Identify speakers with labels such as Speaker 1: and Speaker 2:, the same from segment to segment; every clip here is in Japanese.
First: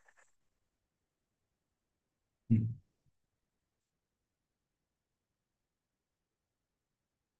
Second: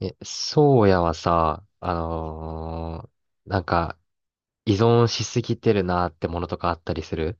Speaker 1: そうやはさ、
Speaker 2: うん。
Speaker 1: ーなんか、依存しすぎてるなってものとかあったりする。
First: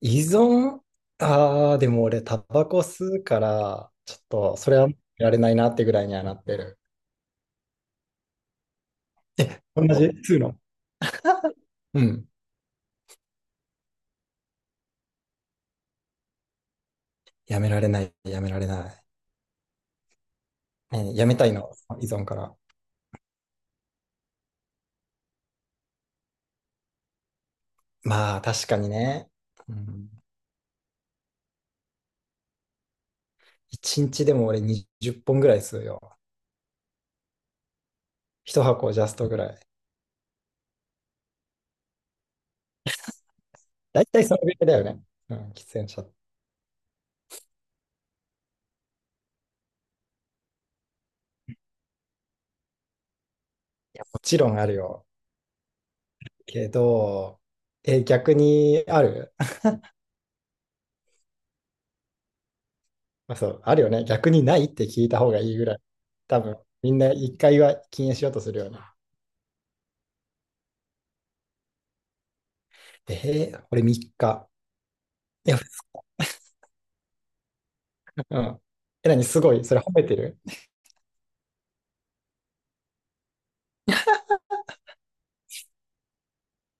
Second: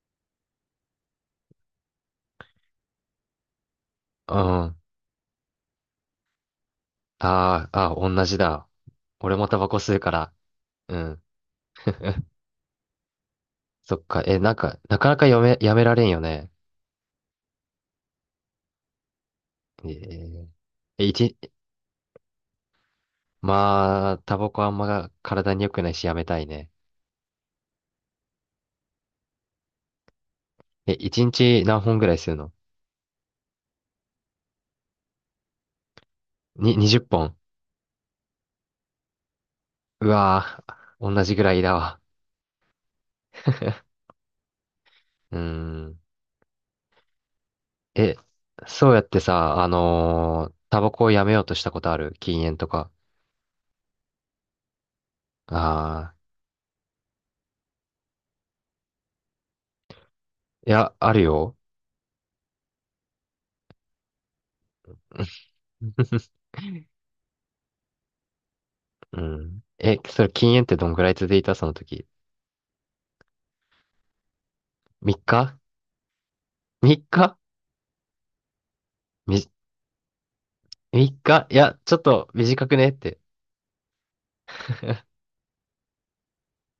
Speaker 2: 依存。でも俺、タバコ吸うから、ちょっ
Speaker 1: うん。
Speaker 2: と、それはやめられないなってぐらいにはなってる。
Speaker 1: ああ、同じだ。俺もタ
Speaker 2: え、
Speaker 1: バコ
Speaker 2: 同
Speaker 1: 吸う
Speaker 2: じ
Speaker 1: から。
Speaker 2: 吸うの？
Speaker 1: うん。
Speaker 2: うん。
Speaker 1: そっか。なんか、なかなかやめ、やめられんよね。
Speaker 2: やめられない、やめられない。
Speaker 1: えー、え
Speaker 2: ね、や
Speaker 1: 一、
Speaker 2: めたいの、依存から。
Speaker 1: まあ、タバコあんま体に良くないしやめたいね。
Speaker 2: まあ、確かにね。うん。
Speaker 1: え、一日何本ぐらい吸うの？
Speaker 2: 一日でも俺20本ぐらい吸うよ。
Speaker 1: に、20本。
Speaker 2: 一箱ジャストぐらい。
Speaker 1: うわぁ、同じぐらいだわ。
Speaker 2: だ いたいそのぐらいだよね。う
Speaker 1: うー
Speaker 2: ん、喫煙
Speaker 1: ん。
Speaker 2: 者。い
Speaker 1: え、そうやってさ、タバコをやめようとしたことある？禁煙とか。
Speaker 2: や、もちろんあるよ。
Speaker 1: ああ、
Speaker 2: けど、え、逆にある？
Speaker 1: いや、あるよ。
Speaker 2: まあ、そう、あるよね。逆にないって聞いた方がいいぐらい。多分、みんな一回は禁煙しようとするよね。
Speaker 1: うん。え、それ禁煙ってどんぐらい続いたその時。
Speaker 2: 俺3日。
Speaker 1: 3
Speaker 2: い
Speaker 1: 日
Speaker 2: や、
Speaker 1: 3 日？
Speaker 2: うん。え、何す
Speaker 1: み、
Speaker 2: ごい。それ褒めてる？
Speaker 1: 3日、いや、ちょっと短くねって。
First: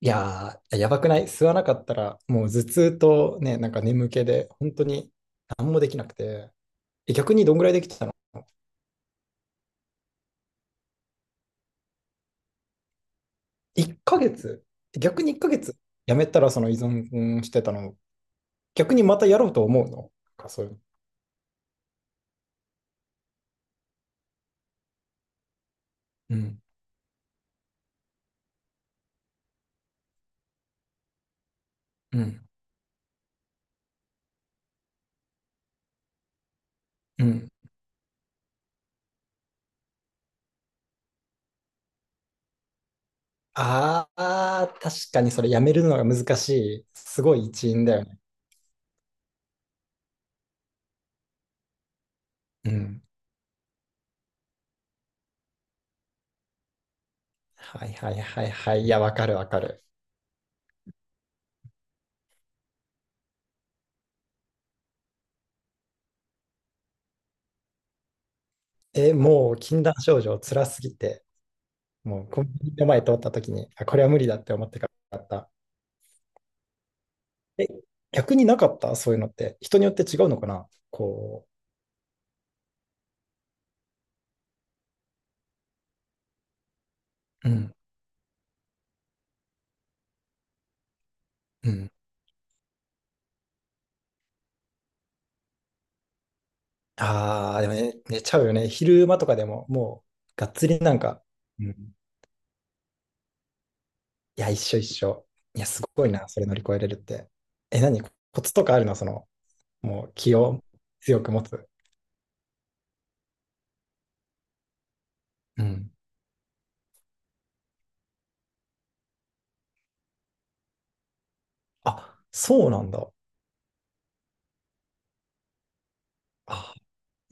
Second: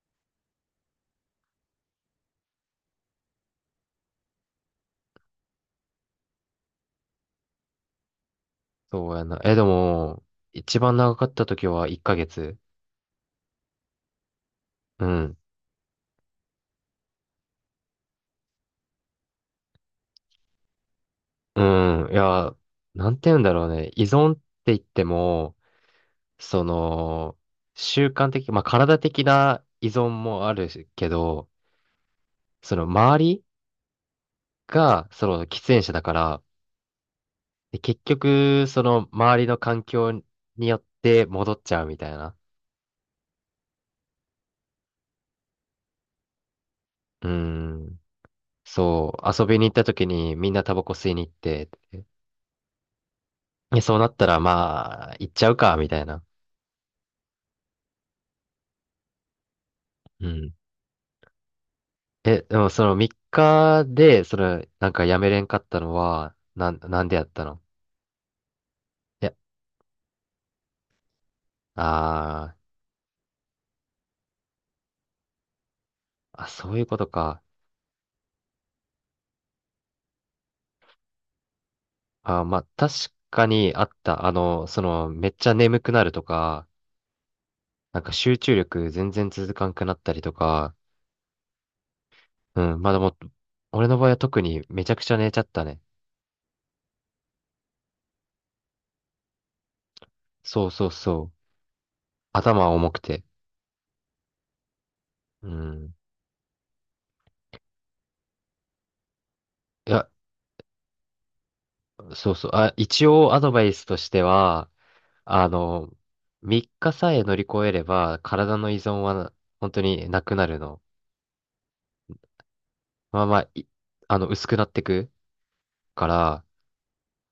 Speaker 2: いやー、やばくない？吸わなかったら、もう頭痛とね、なんか眠気で、本当に何もできなくて。え、逆にどんぐらいできてたの
Speaker 1: そうやな。え、でも、一番長かった時は1ヶ月。
Speaker 2: ?1 ヶ月。
Speaker 1: う
Speaker 2: 逆に
Speaker 1: ん。
Speaker 2: 1ヶ月？やめたらその依存してたの、逆にまたやろうと思うのか、そういうの？
Speaker 1: うん。いや、なんて言うんだろうね。依存って言っても、
Speaker 2: うん。
Speaker 1: その、習慣的、まあ、体的な依存もあるけど、
Speaker 2: うん。
Speaker 1: その周りが、その喫煙者だから、
Speaker 2: うん。
Speaker 1: で結局、その周りの環境によって戻っちゃうみたいな。
Speaker 2: ああ、確かにそれやめるのが難しい。す
Speaker 1: うー
Speaker 2: ごい一因だ
Speaker 1: ん。
Speaker 2: よね。
Speaker 1: そう、遊びに行った時にみんなタバコ吸いに行って、
Speaker 2: うん。
Speaker 1: でそうなったらまあ、行っちゃうか、みたいな。
Speaker 2: はいはいはいはい。いや、わかるわかる。
Speaker 1: うん。え、でもその3日で、その、なんかやめれんかったのは、なん、なんでやったの？
Speaker 2: え、
Speaker 1: いや、
Speaker 2: もう禁断症状辛すぎて、もうコン
Speaker 1: あ
Speaker 2: ビニの前通った時に、あ、これは無理だって思ってかった。
Speaker 1: そういうことか。
Speaker 2: え、逆になかった、そういうのって？人によって違うのかな、こ
Speaker 1: あー、まあ、確かにあった。あの、その、めっちゃ眠くなるとか、
Speaker 2: う。うん。
Speaker 1: なんか集中力全然続かんくなったりとか、
Speaker 2: うん。
Speaker 1: うん、まあでも、俺の場合は特にめちゃくちゃ寝ちゃったね。
Speaker 2: ああ、でもね、寝ちゃうよね。昼間とかでも、もう、がっ
Speaker 1: そ
Speaker 2: つ
Speaker 1: う
Speaker 2: り
Speaker 1: そう
Speaker 2: なん
Speaker 1: そ
Speaker 2: か。
Speaker 1: う。
Speaker 2: うん。
Speaker 1: 頭重くて。
Speaker 2: いや、一緒一緒。
Speaker 1: う
Speaker 2: いや、す
Speaker 1: ん。
Speaker 2: ごいな、それ乗り越えれるって。え、何コツとかあるの、その、
Speaker 1: い
Speaker 2: も
Speaker 1: や、
Speaker 2: う気を強く持つ？
Speaker 1: そうそう。あ、一応アドバイスとしては、あ
Speaker 2: うん。
Speaker 1: の、3日さえ乗り越えれば、体の依存は本当になくなるの。
Speaker 2: あ、そうなんだ。
Speaker 1: まあまあ、いあの、薄くなってくから、
Speaker 2: あ、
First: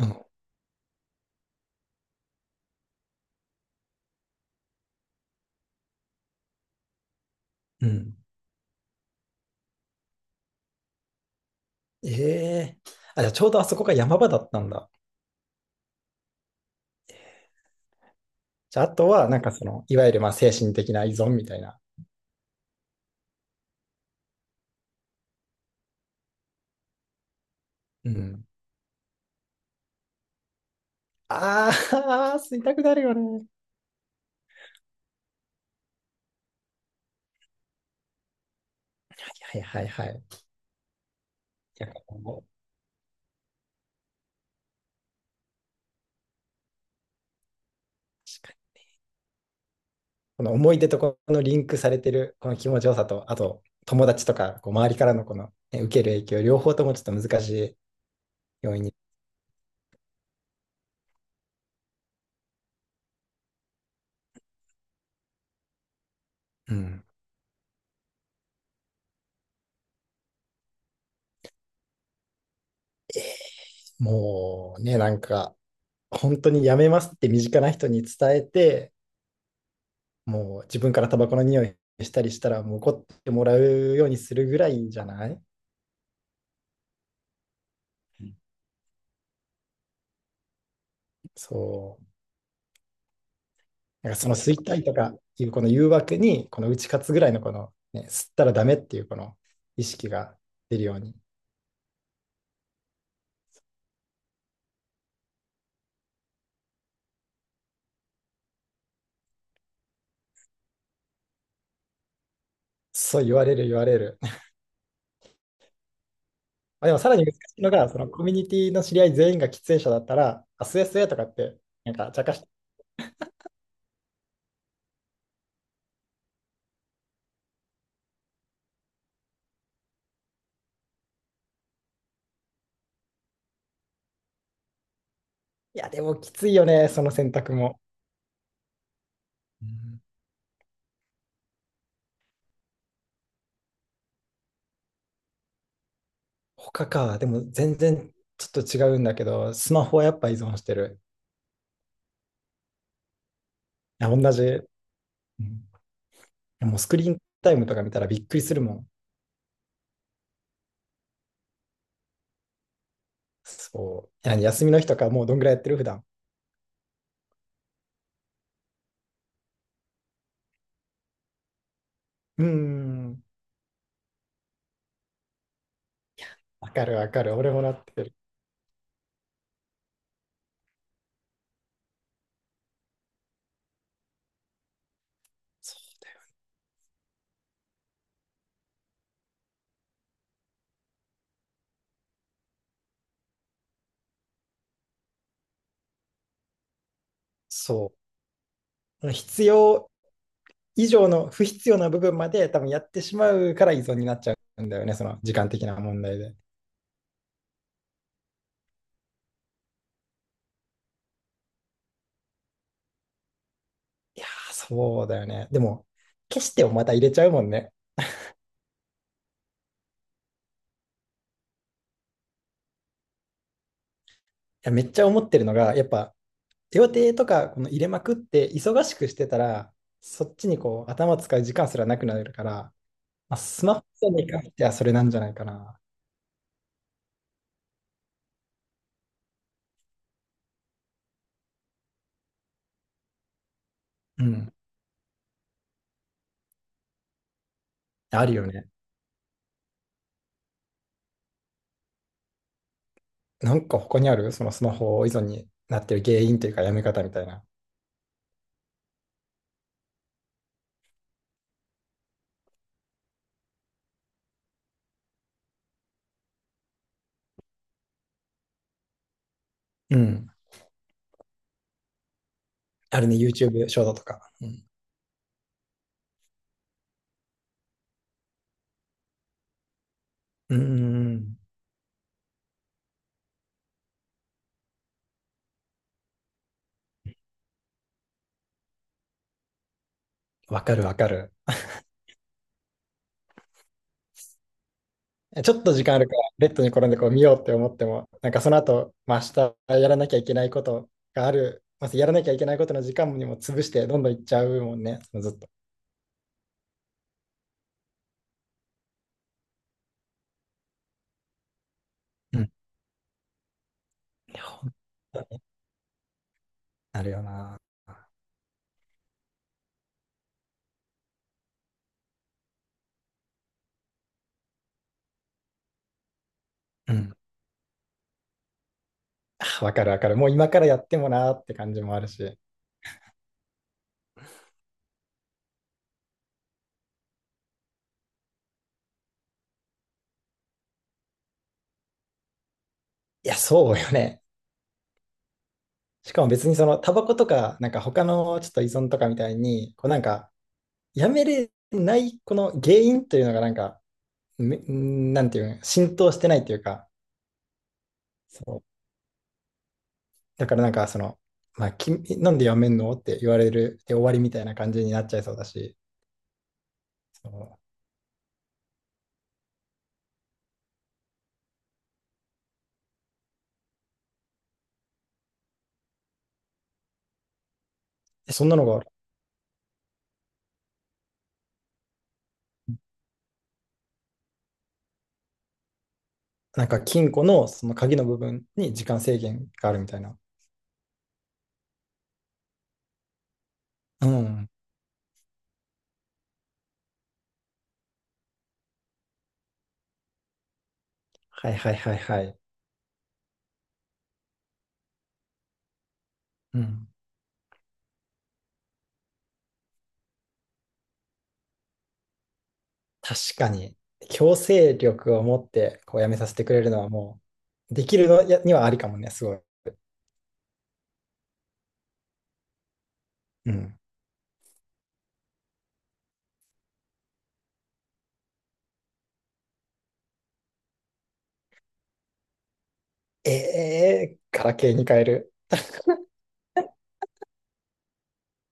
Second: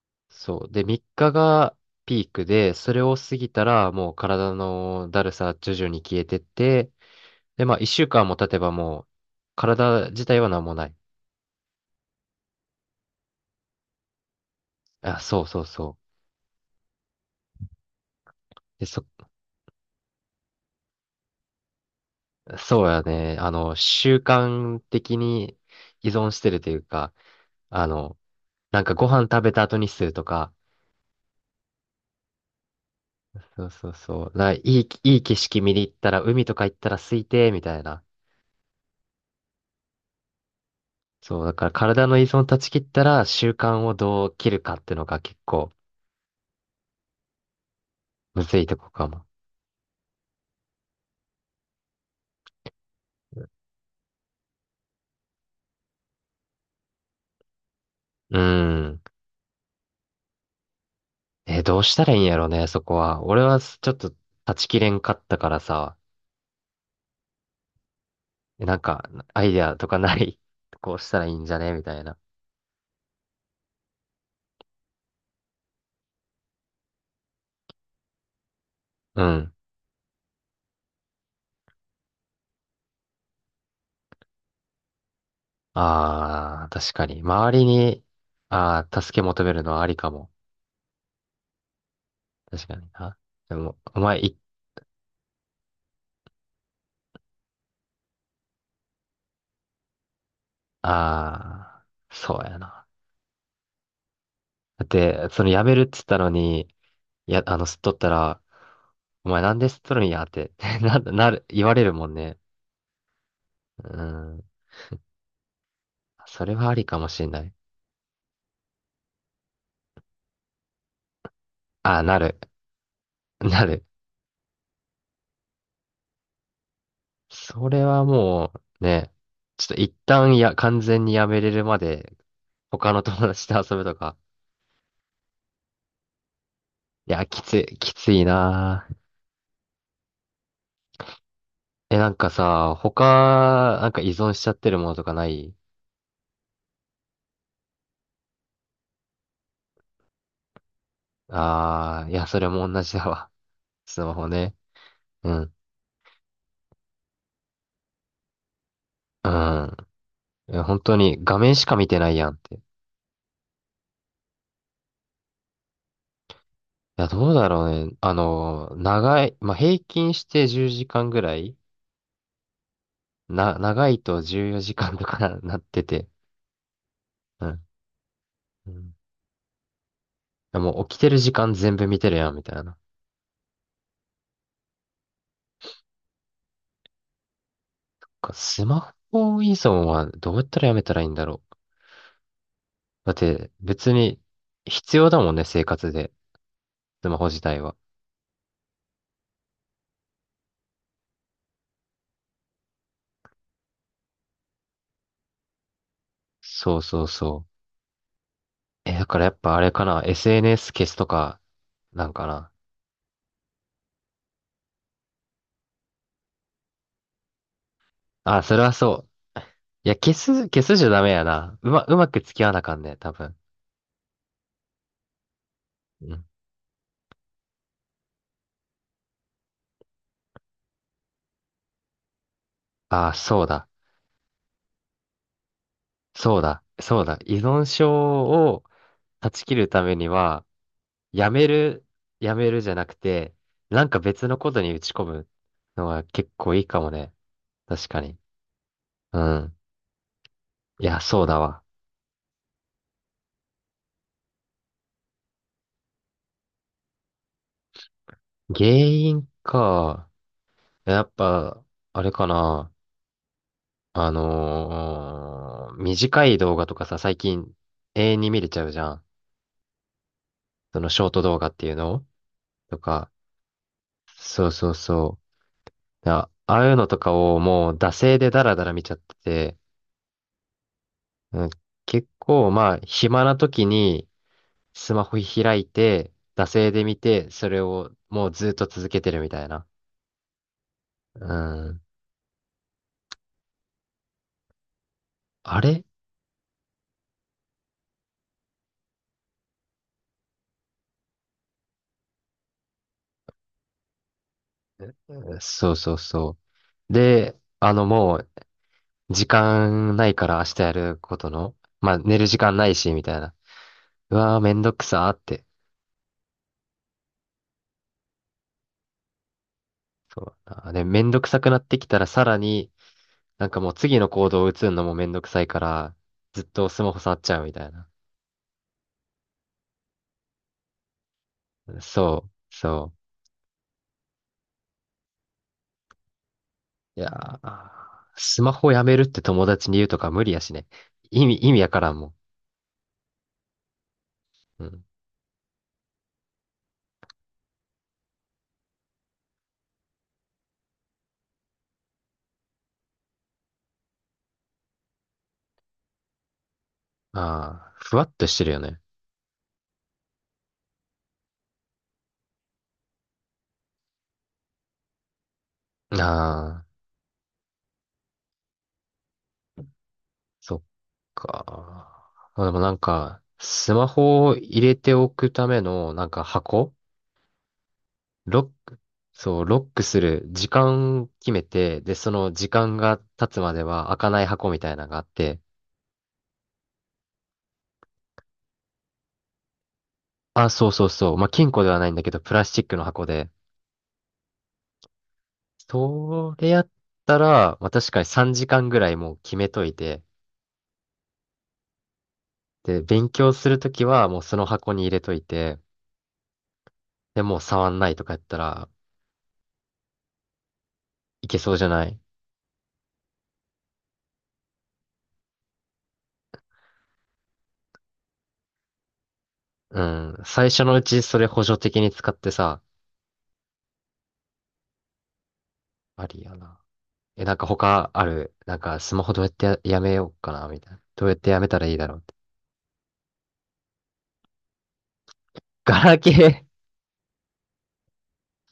Speaker 2: うん。
Speaker 1: そう。で、3日がピークで、それを過ぎたらもう体のだるさ徐々に消えてって、で、まあ
Speaker 2: う
Speaker 1: 1週
Speaker 2: ん。
Speaker 1: 間も経てばもう体自体は何もない。
Speaker 2: ええ、あ、じゃあちょうどあそこが山場だったんだ。
Speaker 1: あ、そうそうそ
Speaker 2: じ
Speaker 1: う。
Speaker 2: ゃあ、あとは、なんかその、いわゆるまあ精神的な依存みたいな。
Speaker 1: そうやね。あの、習慣的に依存してるというか、あ
Speaker 2: う
Speaker 1: の、
Speaker 2: ん。
Speaker 1: なんかご飯食べた後にするとか、
Speaker 2: ああ、吸いたくなるよね。
Speaker 1: そうそうそう。な、いい、いい景色見に行ったら海とか行ったら空いて、みたいな。
Speaker 2: はいはいはいはい。い
Speaker 1: そう、だから
Speaker 2: や、
Speaker 1: 体
Speaker 2: こ
Speaker 1: の依存
Speaker 2: う、
Speaker 1: 断ち切ったら習慣をどう切るかっていうのが結構、
Speaker 2: 確
Speaker 1: む
Speaker 2: か
Speaker 1: ずい
Speaker 2: に
Speaker 1: とこかも。
Speaker 2: この思い出とこのリンクされてるこの気持ちよさと、あと友達とかこう周りからのこの、ね、受ける影響、両方ともちょっと難しい
Speaker 1: う
Speaker 2: 要因に。
Speaker 1: ん。え、どうしたらいいんやろうね、そこは。俺はちょっと断ち切れんかったからさ、
Speaker 2: うん。
Speaker 1: なんか、アイデアとかない？ こうしたらいいんじゃねみたいな。
Speaker 2: もうね、なんか本当にやめますって身近な人に伝えて、
Speaker 1: うん。
Speaker 2: もう自分からタバコの匂いしたりしたら、もう怒ってもらうようにするぐらいじゃない？
Speaker 1: ああ、確かに。周りに、
Speaker 2: うん。
Speaker 1: ああ、助け求めるのはありかも。
Speaker 2: そう。
Speaker 1: 確かにな。でも、お
Speaker 2: なんか
Speaker 1: 前、
Speaker 2: その
Speaker 1: い、
Speaker 2: 吸いたいとかいうこの誘惑に、この打ち勝つぐらいのこの、ね、吸ったらダメっていうこの意識が出るように。
Speaker 1: ああ、そうやな。だって、その辞めるっつったのに、いや、あの、吸っとったら、お前なんで吸っとるんやって な、なる、言われるもんね。
Speaker 2: そう、言われる言わ
Speaker 1: う
Speaker 2: れる。
Speaker 1: ん。それはあ り
Speaker 2: あ、で
Speaker 1: か
Speaker 2: も
Speaker 1: も
Speaker 2: さら
Speaker 1: し
Speaker 2: に
Speaker 1: れ
Speaker 2: 難し
Speaker 1: ない。
Speaker 2: いのが、そのコミュニティの知り合い全員が喫煙者だったら、あ、吸え吸えとかって、なん
Speaker 1: あ、
Speaker 2: か
Speaker 1: な
Speaker 2: 茶化
Speaker 1: る。
Speaker 2: して、
Speaker 1: なる。それはもう、ね、ちょっと一旦や、完全にやめれるまで、他の友達と遊ぶとか。
Speaker 2: いやでもきついよね、その
Speaker 1: いや、
Speaker 2: 選択も。
Speaker 1: きついなぁ。
Speaker 2: うん。
Speaker 1: え、なんかさ、なんか依存しちゃってるものとかない？
Speaker 2: 他か。でも全然ちょっと違うんだけど、スマホはやっぱ依存してる。
Speaker 1: ああー、いや、それも同じだわ。ス
Speaker 2: いや、
Speaker 1: マホ
Speaker 2: 同じ。
Speaker 1: ね。
Speaker 2: う
Speaker 1: うん。
Speaker 2: ん。でもスクリーンタイムとか見たらびっくりするもん。
Speaker 1: うん。いや、本当に画面しか見てないやんって。い
Speaker 2: そう。何？休みの日とかもうどんぐらいやってる、普段？
Speaker 1: や、どうだろうね。あの、長い、まあ、平均して10時間ぐらい、
Speaker 2: うーん。
Speaker 1: な、長いと14時間とか なってて、
Speaker 2: わかるわかる。
Speaker 1: う
Speaker 2: 俺
Speaker 1: ん。
Speaker 2: もなってる。
Speaker 1: うん。もう起きてる時間全部見てるやん、みたいな。なん
Speaker 2: そうだよ。
Speaker 1: かスマホ依存はどうやったらやめたらいいんだろう。だって別に必要だもんね、生活で。スマホ自体は。
Speaker 2: そう。必要以上の不必要な部分まで多分やってしまうから依存になっちゃうんだよね。その時間的な問題で。
Speaker 1: そうそうそう。え、だからやっぱあれかな。SNS 消すとか、なんかな。
Speaker 2: いやー、そうだよね。でも、消してもまた入れちゃうもんね。
Speaker 1: あ、それはそう。いや、消すじゃダメやな。うまく付き合わなあかんね、多分。
Speaker 2: いや、めっちゃ思ってるのが、やっ
Speaker 1: う
Speaker 2: ぱ
Speaker 1: ん。
Speaker 2: 手予定とかこの入れまくって忙しくしてたら、そっちにこう頭使う時間すらなくなるから、
Speaker 1: あ、
Speaker 2: まあ、
Speaker 1: そう
Speaker 2: ス
Speaker 1: だ。
Speaker 2: マホに関してはそれなんじゃないかな。
Speaker 1: 依存症を断ち切るためには、やめる、やめるじゃなくて、なんか
Speaker 2: う
Speaker 1: 別のこ
Speaker 2: ん。
Speaker 1: とに打ち込むのが結構いいかもね。確かに。
Speaker 2: あるよね。
Speaker 1: うん。いや、そうだわ。
Speaker 2: なんか他にあるそのスマホ依存になってる原因というかやめ方みたいな？
Speaker 1: 原因か。やっぱ、あれかな。短い動画とかさ、最近永遠に見れちゃうじゃん。
Speaker 2: うん。
Speaker 1: そのショート動画っていうのと
Speaker 2: ある
Speaker 1: か。
Speaker 2: ね、YouTube ショートとか。
Speaker 1: そ
Speaker 2: う
Speaker 1: う
Speaker 2: ん。
Speaker 1: そうそう。あ、ああいうのとかをもう惰性でダラダラ見ちゃってて、
Speaker 2: うんうんうん。
Speaker 1: うん、結構まあ、暇な時に、スマホ開いて、惰性で見て、それをもうずっと続けてるみたいな。
Speaker 2: わかるわか
Speaker 1: う
Speaker 2: る。
Speaker 1: ん。
Speaker 2: ちょ
Speaker 1: あ
Speaker 2: っと時
Speaker 1: れ、
Speaker 2: 間あるから、ベッドに転んでこう見ようって思っても、なんかその後、まあ、明日やらなきゃいけないことがある、まずやらなきゃいけないことの時間にも潰して、どんどんいっちゃうもんね、そのずっと。
Speaker 1: そうそうそう。で、あのもう、時間ないから明日やることの、まあ寝る時
Speaker 2: うん。
Speaker 1: 間ないし、みたいな。うわーめん
Speaker 2: ほ
Speaker 1: ど
Speaker 2: ん
Speaker 1: くさーっ
Speaker 2: とに
Speaker 1: て。
Speaker 2: なるよな。
Speaker 1: そうだな。で、めんどくさくなってきたらさらに、なんかもう次の行動を移るのもめんどくさいから、ずっとスマ
Speaker 2: う
Speaker 1: ホ
Speaker 2: ん。
Speaker 1: 触っちゃうみたいな。
Speaker 2: あ、わかるわかる。もう今からやってもなーって感じもあるし。い
Speaker 1: そう。いやー、スマホやめるって友達に言うとか無理やしね。意味やからんもん。
Speaker 2: や、そうよね。
Speaker 1: うん。
Speaker 2: しかも別にそのタバコとか、なんか他のちょっと依存とかみたいに、こう、なんかやめれないこの原因というのがなんか、なんていうん、浸透してないというか、
Speaker 1: ああ、ふわっとして
Speaker 2: そ
Speaker 1: るよね。
Speaker 2: う。だからなんかその、まあ、君なんでやめんのって言われるで終わりみたいな感じになっちゃいそうだし、
Speaker 1: ああ、
Speaker 2: そ
Speaker 1: そっか。まあでもなんか、スマホを入れておくための、なんか箱、
Speaker 2: う。
Speaker 1: ロ
Speaker 2: そん
Speaker 1: ッ
Speaker 2: なの
Speaker 1: ク、
Speaker 2: が、
Speaker 1: そう、ロックする時間決めて、で、その時間が経つまでは開かない箱みたいなのがあって、
Speaker 2: なんか金庫のその鍵の部分に時間制限があるみたいな。
Speaker 1: あ、そうそうそう。まあ、金庫ではないんだけど、プラスチックの箱で、
Speaker 2: うん。
Speaker 1: それやったら、まあ、確かに3時間ぐらいもう決めといて、
Speaker 2: はいはいはいはい。
Speaker 1: で、勉強するときはもうその箱に入れといて、
Speaker 2: うん。
Speaker 1: で、もう触んないとかやったらいけそうじゃない？
Speaker 2: 確かに、強制力を持ってこうやめさせてくれるのはもう、できるのやにはありかもね、すごい。
Speaker 1: うん。最初のうちそれ補助的に使ってさ、
Speaker 2: うん。
Speaker 1: ありやな。え、なんか他ある、なんかスマホどうやってや、やめようかな、みたいな。どうやってやめたらいいだろうって。
Speaker 2: ええ、ガラケーに変える。
Speaker 1: ガラケー？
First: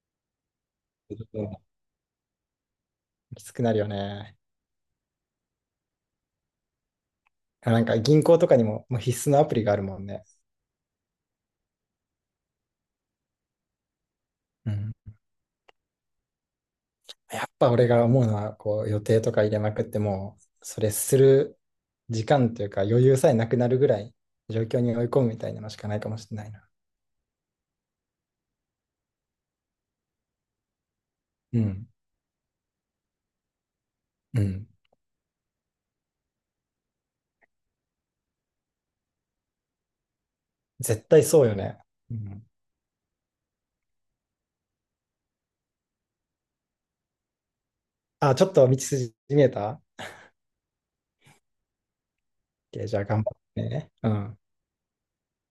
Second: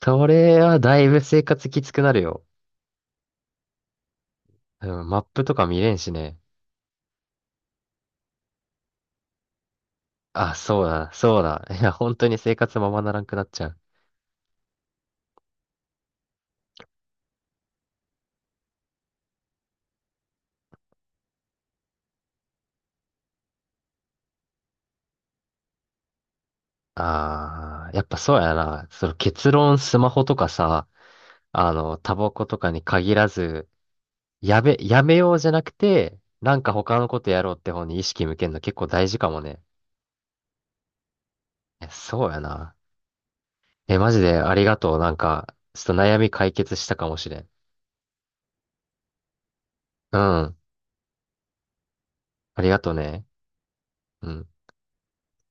Speaker 1: それはだい
Speaker 2: う
Speaker 1: ぶ生
Speaker 2: ん。
Speaker 1: 活きつくなるよ。
Speaker 2: きつくなるよね。
Speaker 1: うん、マップとか見れんしね。
Speaker 2: なんか銀行とかにも、もう必須のアプリがあるもんね。
Speaker 1: あ、そうだ。いや、本当に生活ままならんくなっちゃう。
Speaker 2: うん。やっぱ俺が思うのは、こう予定とか入れまくっても、それする時間というか余裕さえなくなるぐらい状況に追い込むみたいなのしかないかもしれないな。
Speaker 1: ああ、やっぱそうやな。その結論スマホとかさ、
Speaker 2: う
Speaker 1: あ
Speaker 2: ん。
Speaker 1: の、タバコとかに限らず、
Speaker 2: うん。
Speaker 1: やめようじゃなくて、なんか他のことやろうって方に意識向けるの結構大事かもね。
Speaker 2: 絶対そうよね。
Speaker 1: え、
Speaker 2: う
Speaker 1: そうや
Speaker 2: ん、
Speaker 1: な。え、マジでありがとう。なんか、ちょっと悩み解決したかもしれん。
Speaker 2: あ、ちょっと道筋見えた
Speaker 1: うん。ありが
Speaker 2: ?OK、
Speaker 1: とう
Speaker 2: じゃあ頑
Speaker 1: ね。
Speaker 2: 張ってね。う
Speaker 1: う
Speaker 2: ん。
Speaker 1: ん。